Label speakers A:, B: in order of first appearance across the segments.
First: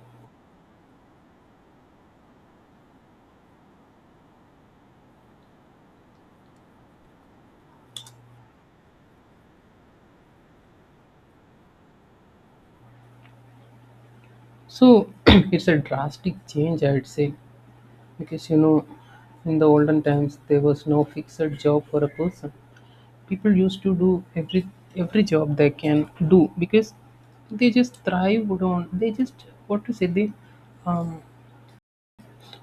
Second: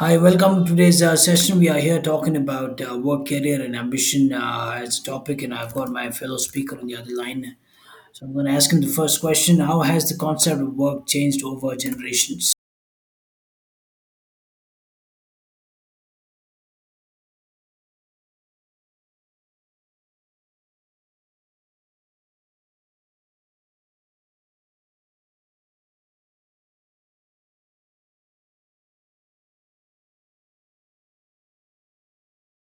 A: Hi, welcome to today's session. We are here talking about work, career, and ambition as a topic, and I've got my fellow speaker on the other line. So I'm going to ask him the first question: how has the concept of work changed over generations?
B: So it's a drastic change, I'd say, because in the olden times there was no fixed job for a person. People used to do every job they can do because they just thrived on. They just what to say they um,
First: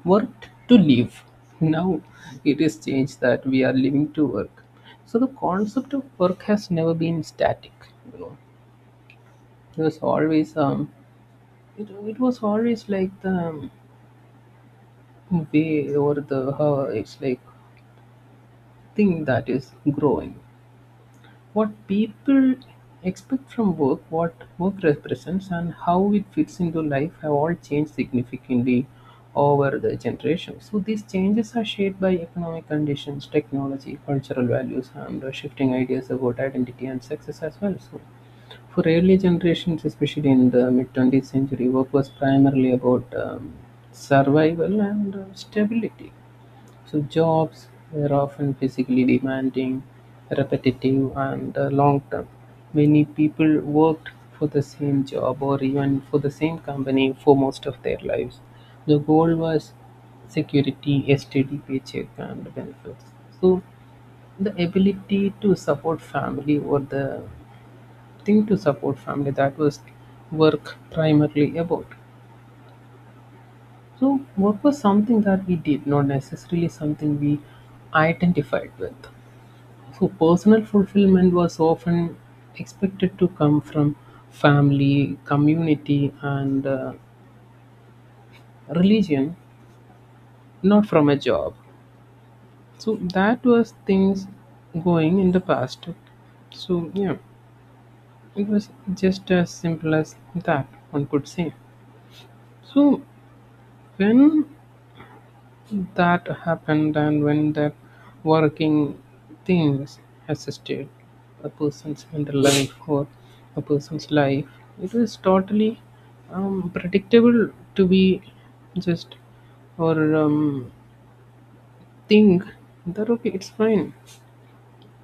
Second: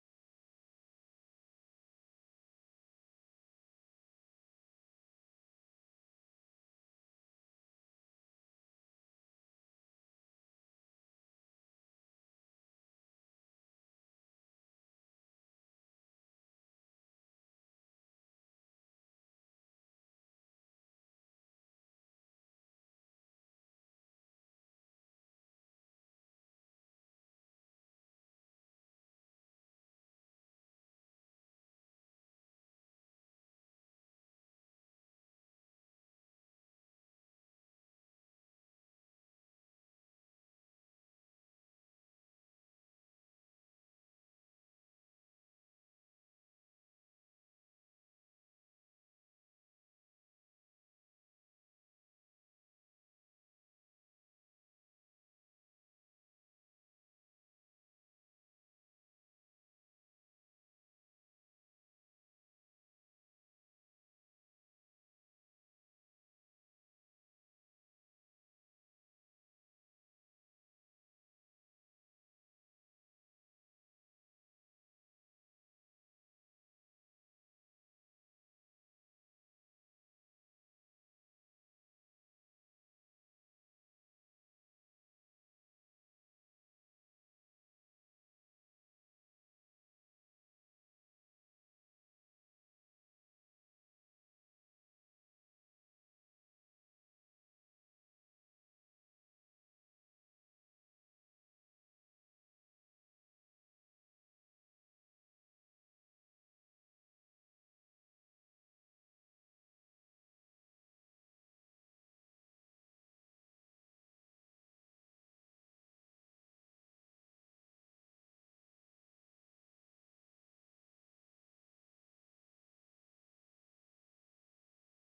B: worked to live. Now it is changed that we are living to work. So the concept of work has never been static. You know, it was always it, it was always like the way over the it's like thing that is growing, what people expect from work, what work represents, and how it fits into life have all changed significantly over the generations. So these changes are shaped by economic conditions, technology, cultural values, and shifting ideas about identity and success as well. So for early generations, especially in the mid 20th century, work was primarily about survival and stability. So jobs were often physically demanding, repetitive, and long-term. Many people worked for the same job or even for the same company for most of their lives. The goal was security, a steady paycheck, and benefits. So the ability to support family, or the thing to support family, that was work primarily about. So work was something that we did, not necessarily something we identified with. So personal fulfillment was often expected to come from family, community, and religion, not from a job. So that was things going in the past. So yeah, it was just as simple as that, one could say. So when that happened, and when that working things assisted a person's mental life or a person's life, it is totally predictable to be just or think that, okay, it's fine,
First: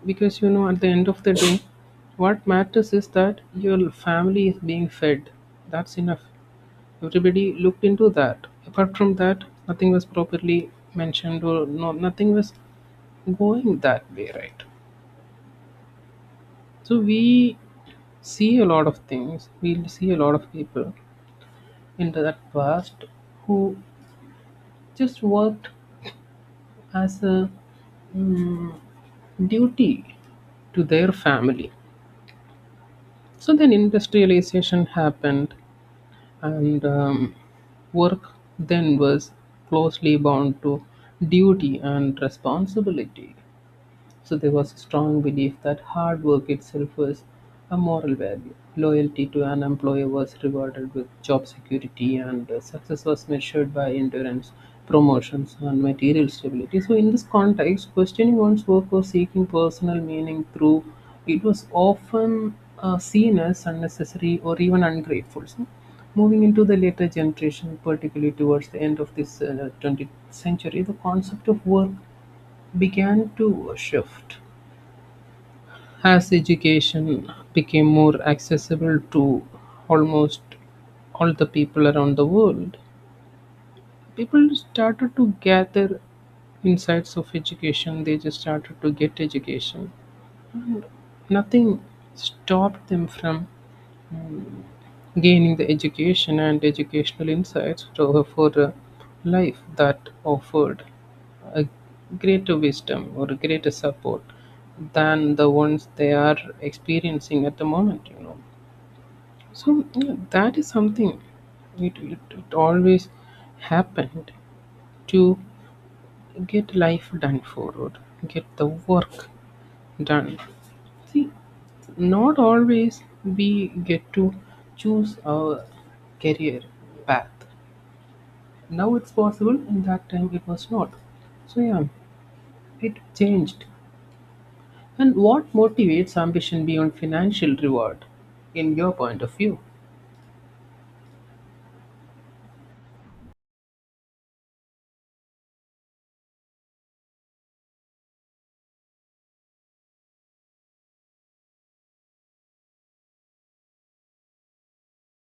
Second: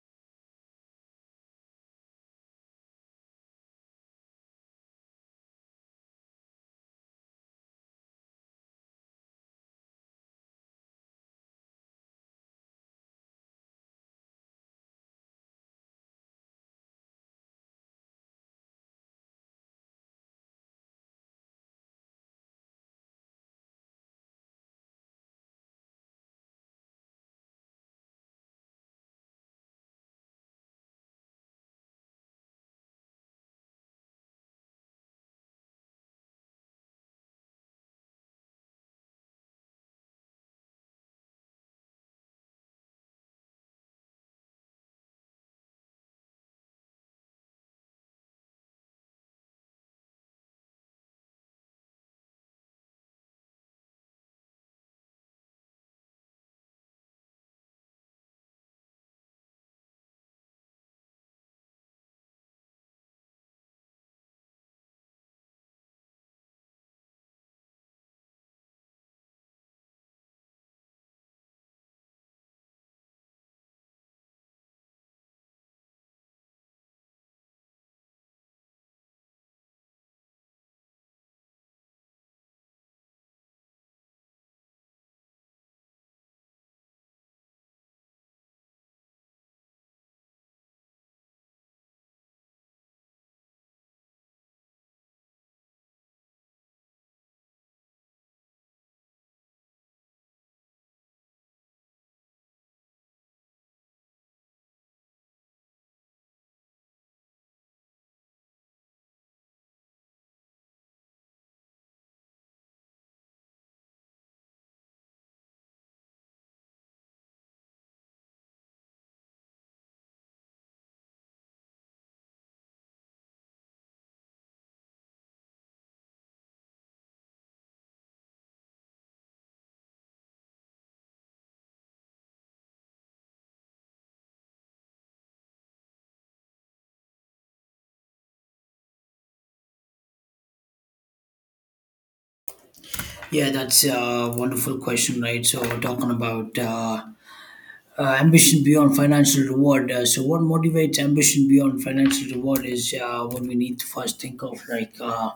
B: because you know, at the end of the day, what matters is that your family is being fed. That's enough. Everybody looked into that. Apart from that, nothing was properly mentioned, or no, nothing was going that way, right? So we see a lot of things. We'll see a lot of people in that past who just worked as a mm, duty to their family. So then industrialization happened, and work then was closely bound to duty and responsibility. So there was a strong belief that hard work itself was a moral value. Loyalty to an employer was rewarded with job security, and success was measured by endurance, promotions, and material stability. So, in this context, questioning one's work or seeking personal meaning through it was often seen as unnecessary or even ungrateful. So, moving into the later generation, particularly towards the end of this 20th century, the concept of work began to shift. As education became more accessible to almost all the people around the world, people started to gather insights of education. They just started to get education. Nothing stopped them from um, gaining the education and educational insights for a life that offered a greater wisdom or a greater support than the ones they are experiencing at the moment, you know. So yeah, that is something, it always happened to get life done forward, get the work done. See, not always we get to choose our career path. Now it's possible; in that time it was not. So yeah, it changed. And what motivates ambition beyond financial reward, in your point of view?
A: Yeah, that's a wonderful question, right? So we're talking about ambition beyond financial reward. So, what motivates ambition beyond financial reward is what we need to first think of, like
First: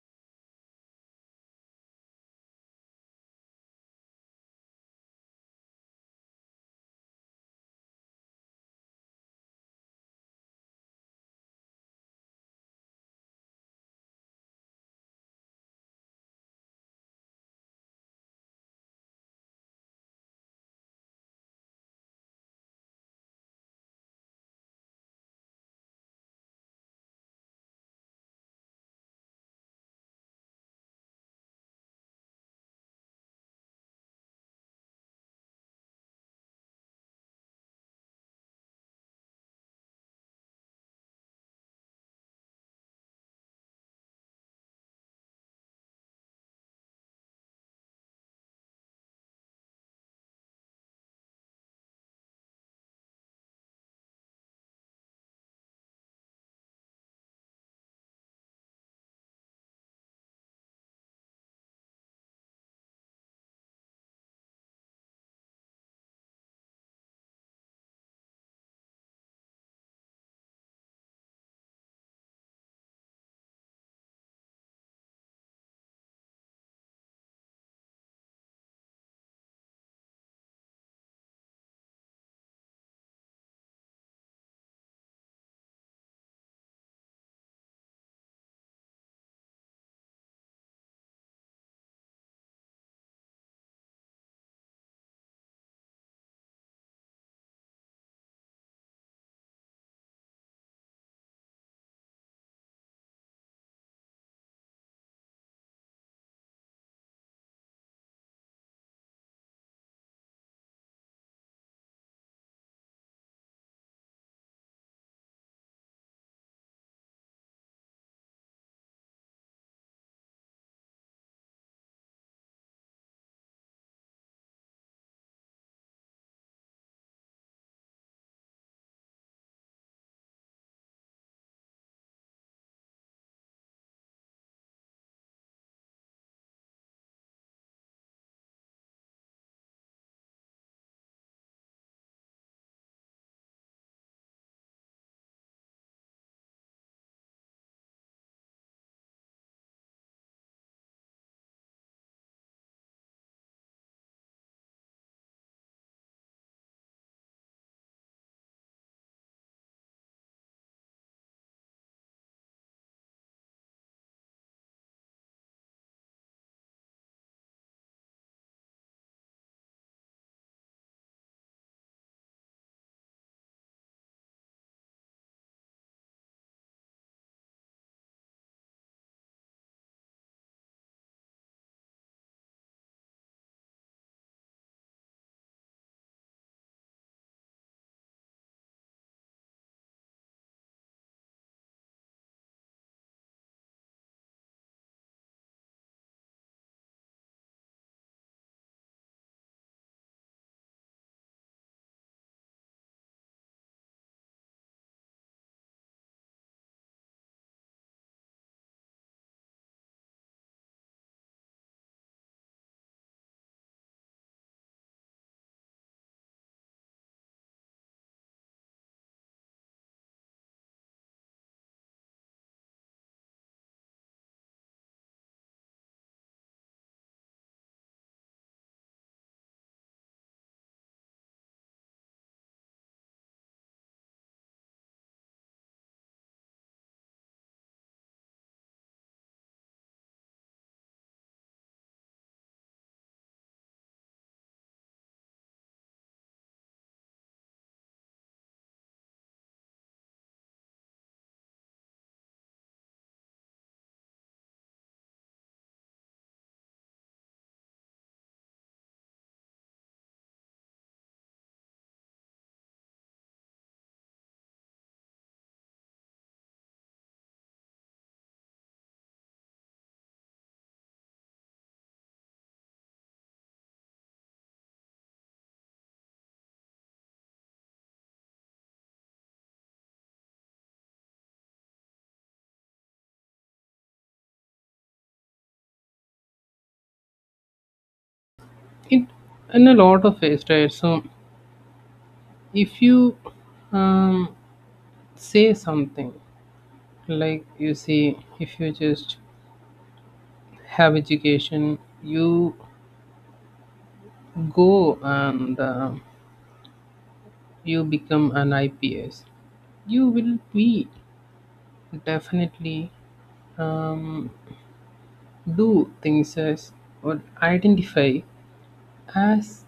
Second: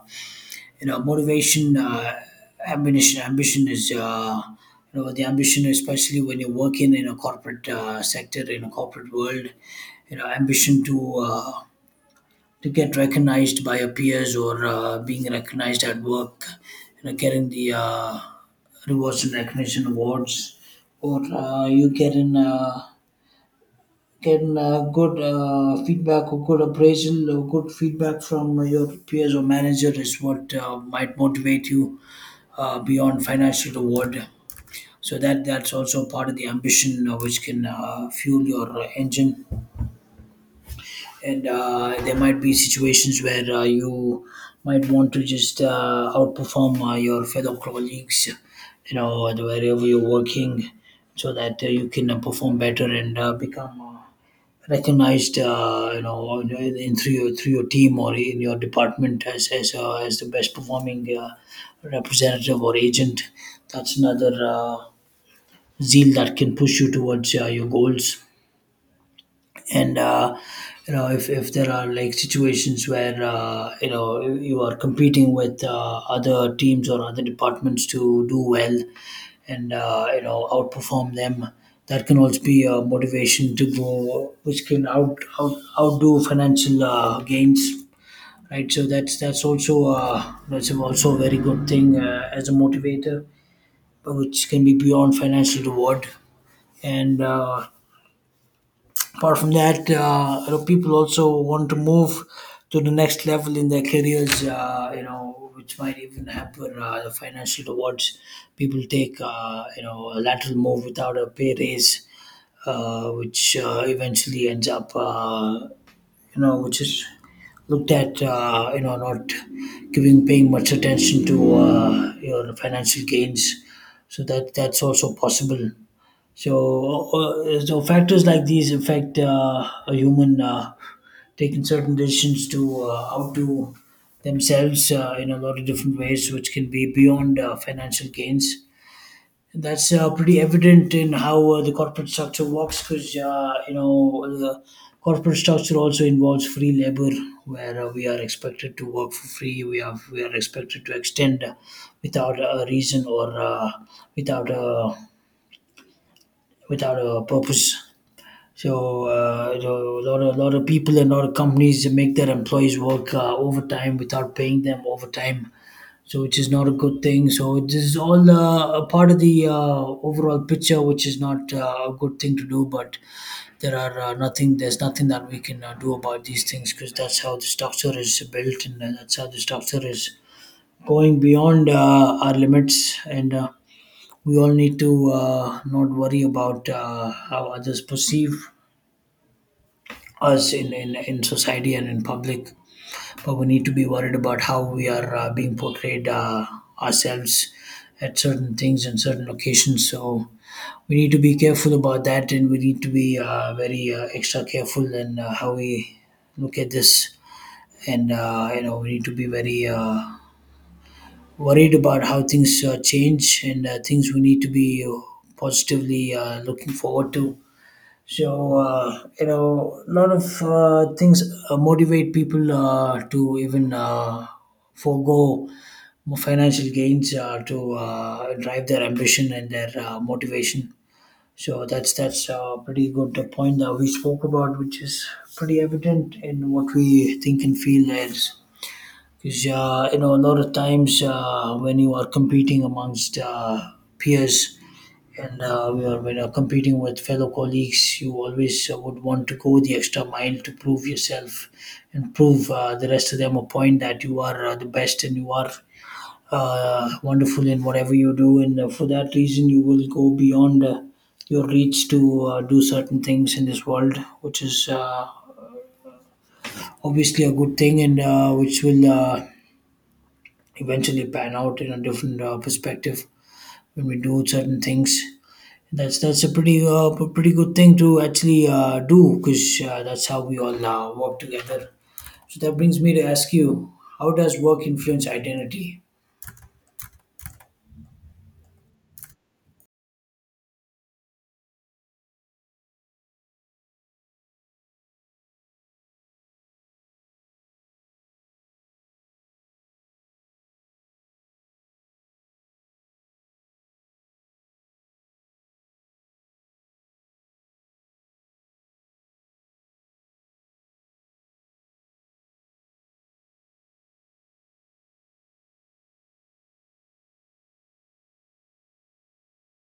A: you know, motivation, ambition is you know, the ambition, especially when you're working in a corporate sector, in a corporate world. You know, ambition uh, to get recognized by your peers, or being recognized at work, you know, getting the rewards and recognition awards, or you getting good feedback or good appraisal or good feedback from your peers or manager is what might motivate you beyond financial reward. So that's also part of the ambition which can fuel your engine. And there might be situations where you might want to just outperform your fellow colleagues, you know, wherever you're working, so that you can perform better and become recognized, you know, through your team or in your department as as the best performing representative or agent. That's another zeal that can push you towards your goals. And you know, if there are like situations where you know, you are competing with other teams or other departments to do well, and you know, outperform them. That can also be a motivation to grow, which can outdo financial gains, right? So that's also that's also a very good thing as a motivator, but which can be beyond financial reward. And apart from that, you know, people also want to move to the next level in their careers, you know, which might even hamper the financial awards. People take, you know, a lateral move without a pay raise, which eventually ends up, you know, which is looked at, you know, not giving, paying much attention to your financial gains. So that's also possible. So, so factors like these affect a human taking certain decisions to outdo themselves in a lot of different ways, which can be beyond financial gains. And that's pretty evident in how the corporate structure works, because you know, the corporate structure also involves free labor, where we are expected to work for free. We are expected to extend without a reason or without a without a purpose. So, so a lot of people and a lot of companies make their employees work overtime without paying them overtime. So, which is not a good thing. So, this is all a part of the overall picture, which is not a good thing to do. But there are nothing. There's nothing that we can do about these things because that's how the structure is built, and that's how the structure is going beyond our limits. And we all need to not worry about how others perceive us in society and in public, but we need to be worried about how we are being portrayed ourselves at certain things and certain locations. So we need to be careful about that, and we need to be very extra careful in how we look at this. And you know, we need to be very worried about how things change, and things we need to be positively looking forward to. So you know, a lot of things motivate people to even forego more financial gains to drive their ambition and their motivation. So that's a pretty good point that we spoke about, which is pretty evident in what we think and feel, is because you know, a lot of times when you are competing amongst peers, and when you're competing with fellow colleagues, you always would want to go the extra mile to prove yourself and prove the rest of them a point that you are the best and you are wonderful in whatever you do. And for that reason, you will go beyond your reach to do certain things in this world, which is obviously a good thing and which will eventually pan out in a different perspective when we do certain things. That's a pretty pretty good thing to actually do, because that's how we all work together. So that brings me to ask you, how does work influence identity?
B: It in a lot of ways, right? So if you um, say something like, you see, if you just have education, you go and you become an ips, you will be definitely um, do things as or identify as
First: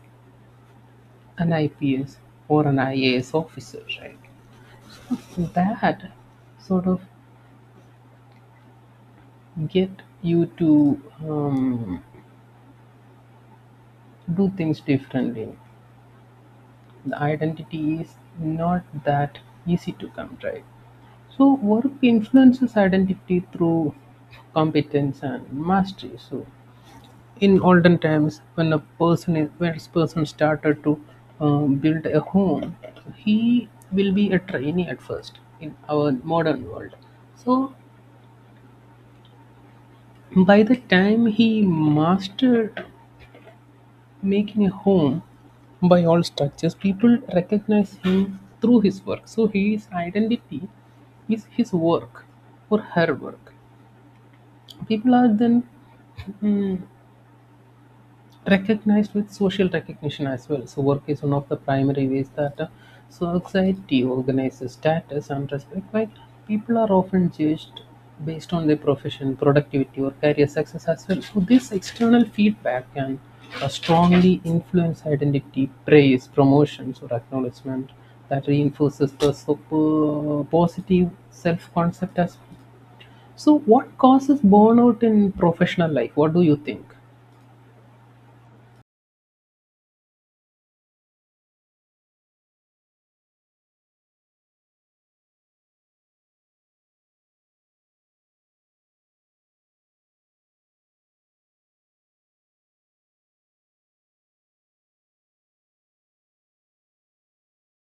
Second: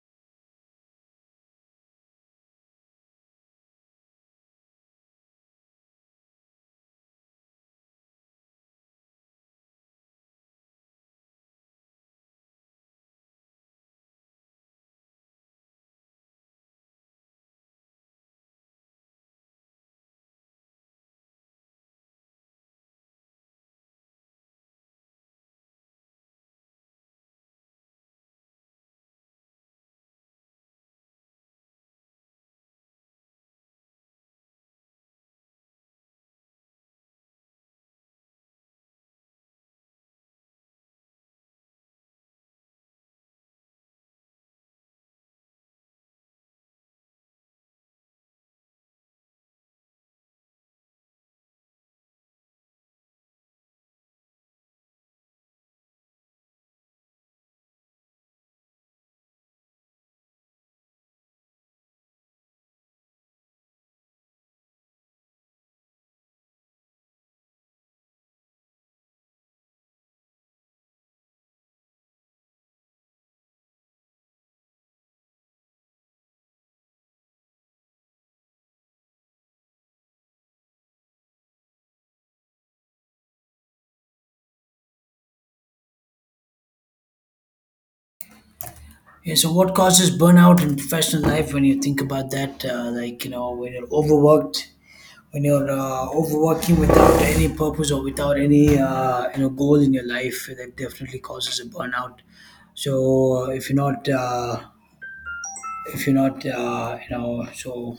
B: an ips or an ias officer, right? That sort of get you to um, do things differently. The identity is not that easy to come, right? So work influences identity through competence and mastery. So in olden times, when a person is, when a person started to build a home, he will be a trainee at first in our modern world. So by the time he mastered making a home by all structures, people recognize him through his work. So his identity is his work or her work. People are then mm, recognized with social recognition as well. So work is one of the primary ways that society organizes status and respect. Like, people are often judged based on their profession, productivity, or career success as well. So this external feedback can strongly influence identity. Praise, promotions, or acknowledgement that reinforces the positive self-concept as well. So what causes burnout in professional life? What do you think?
A: Yeah, so what causes burnout in professional life when you think about that? Like you know, when you're overworked, when you're overworking without any purpose or without any you know, goal in your life, that definitely causes a burnout. So if you're not you know, so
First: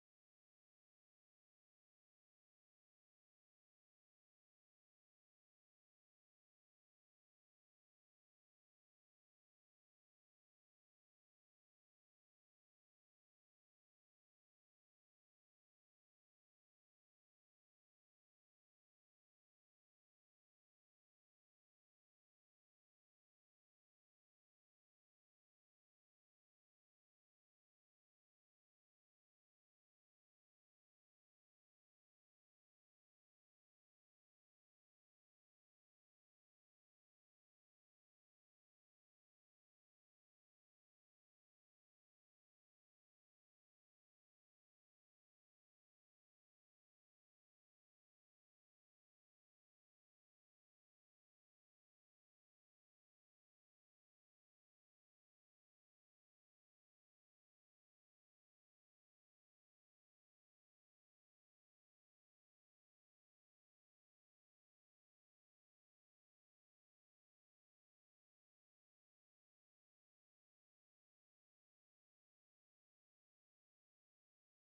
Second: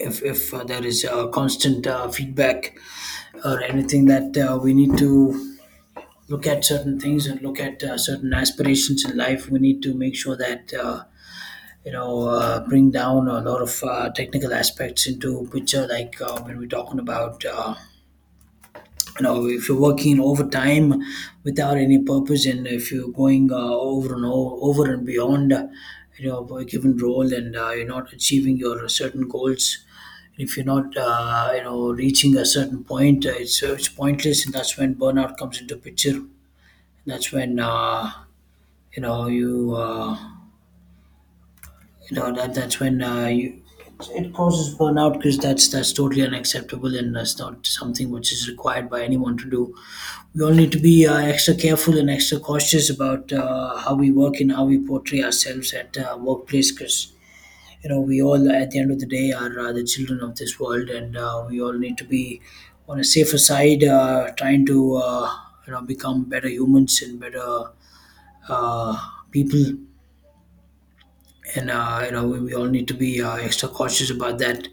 A: if there is constant feedback or anything that we need to look at certain things and look at certain aspirations in life, we need to make sure that you know, bring down a lot of technical aspects into picture, like when we're talking about you know, if you're working overtime without any purpose, and if you're going over over and beyond you know, for a given role, and you're not achieving your certain goals, if you're not you know, reaching a certain point, it's pointless, and that's when burnout comes into picture. That's when you know, that's when you, it causes burnout, because that's totally unacceptable, and that's not something which is required by anyone to do. We all need to be extra careful and extra cautious about how we work and how we portray ourselves at workplace, because you know, we all, at the end of the day, are the children of this world, and we all need to be on a safer side, trying to you know, become better humans and better uh, people. And you know, we all need to be extra cautious about that.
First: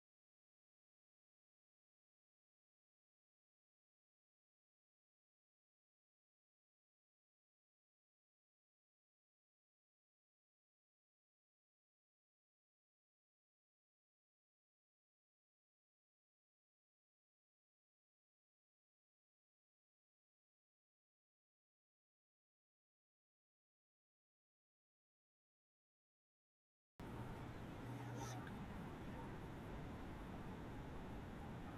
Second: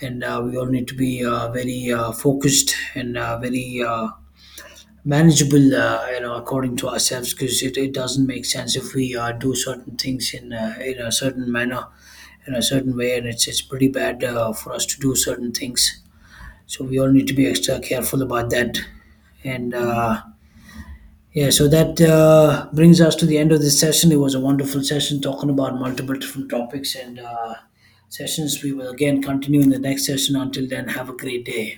A: And we all need to be very focused and very manageable, you know, according to ourselves, because it doesn't make sense if we do certain things in a certain manner, in a certain way, and it's pretty bad for us to do certain things. So we all need to be extra careful about that. And yeah, so that brings us to the end of this session. It was a wonderful session talking about multiple different topics and sessions. We will again continue in the next session. Until then, have a great day.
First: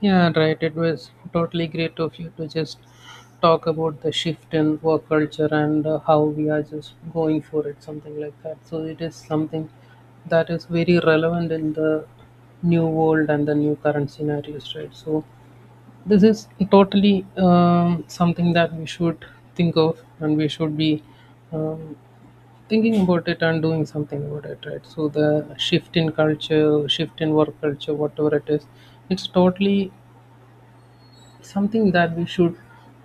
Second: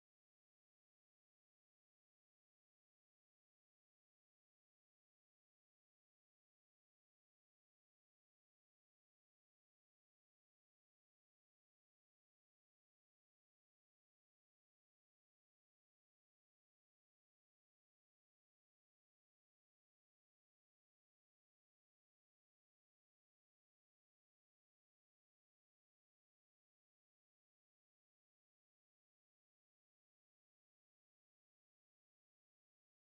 B: Yeah, right. It was totally great of you to just talk about the shift in work culture and how we are just going for it, something like that. So it is something that is very relevant in the new world and the new current scenarios, right? So this is totally something that we should think of, and we should be um, thinking about it and doing something about it, right? So the shift in culture, shift in work culture, whatever it is, it's totally something that we should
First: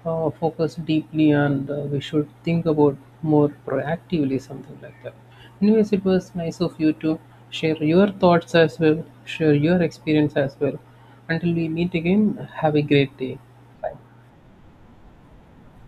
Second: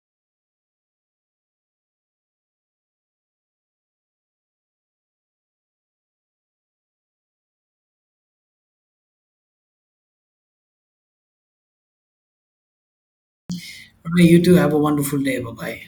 B: focus deeply, and we should think about more proactively, something like that. Anyways, it was nice of you to share your thoughts as well, share your experience as well. Until we meet again, have a great day. Bye.
A: All right, you too. Have a wonderful day. Bye bye.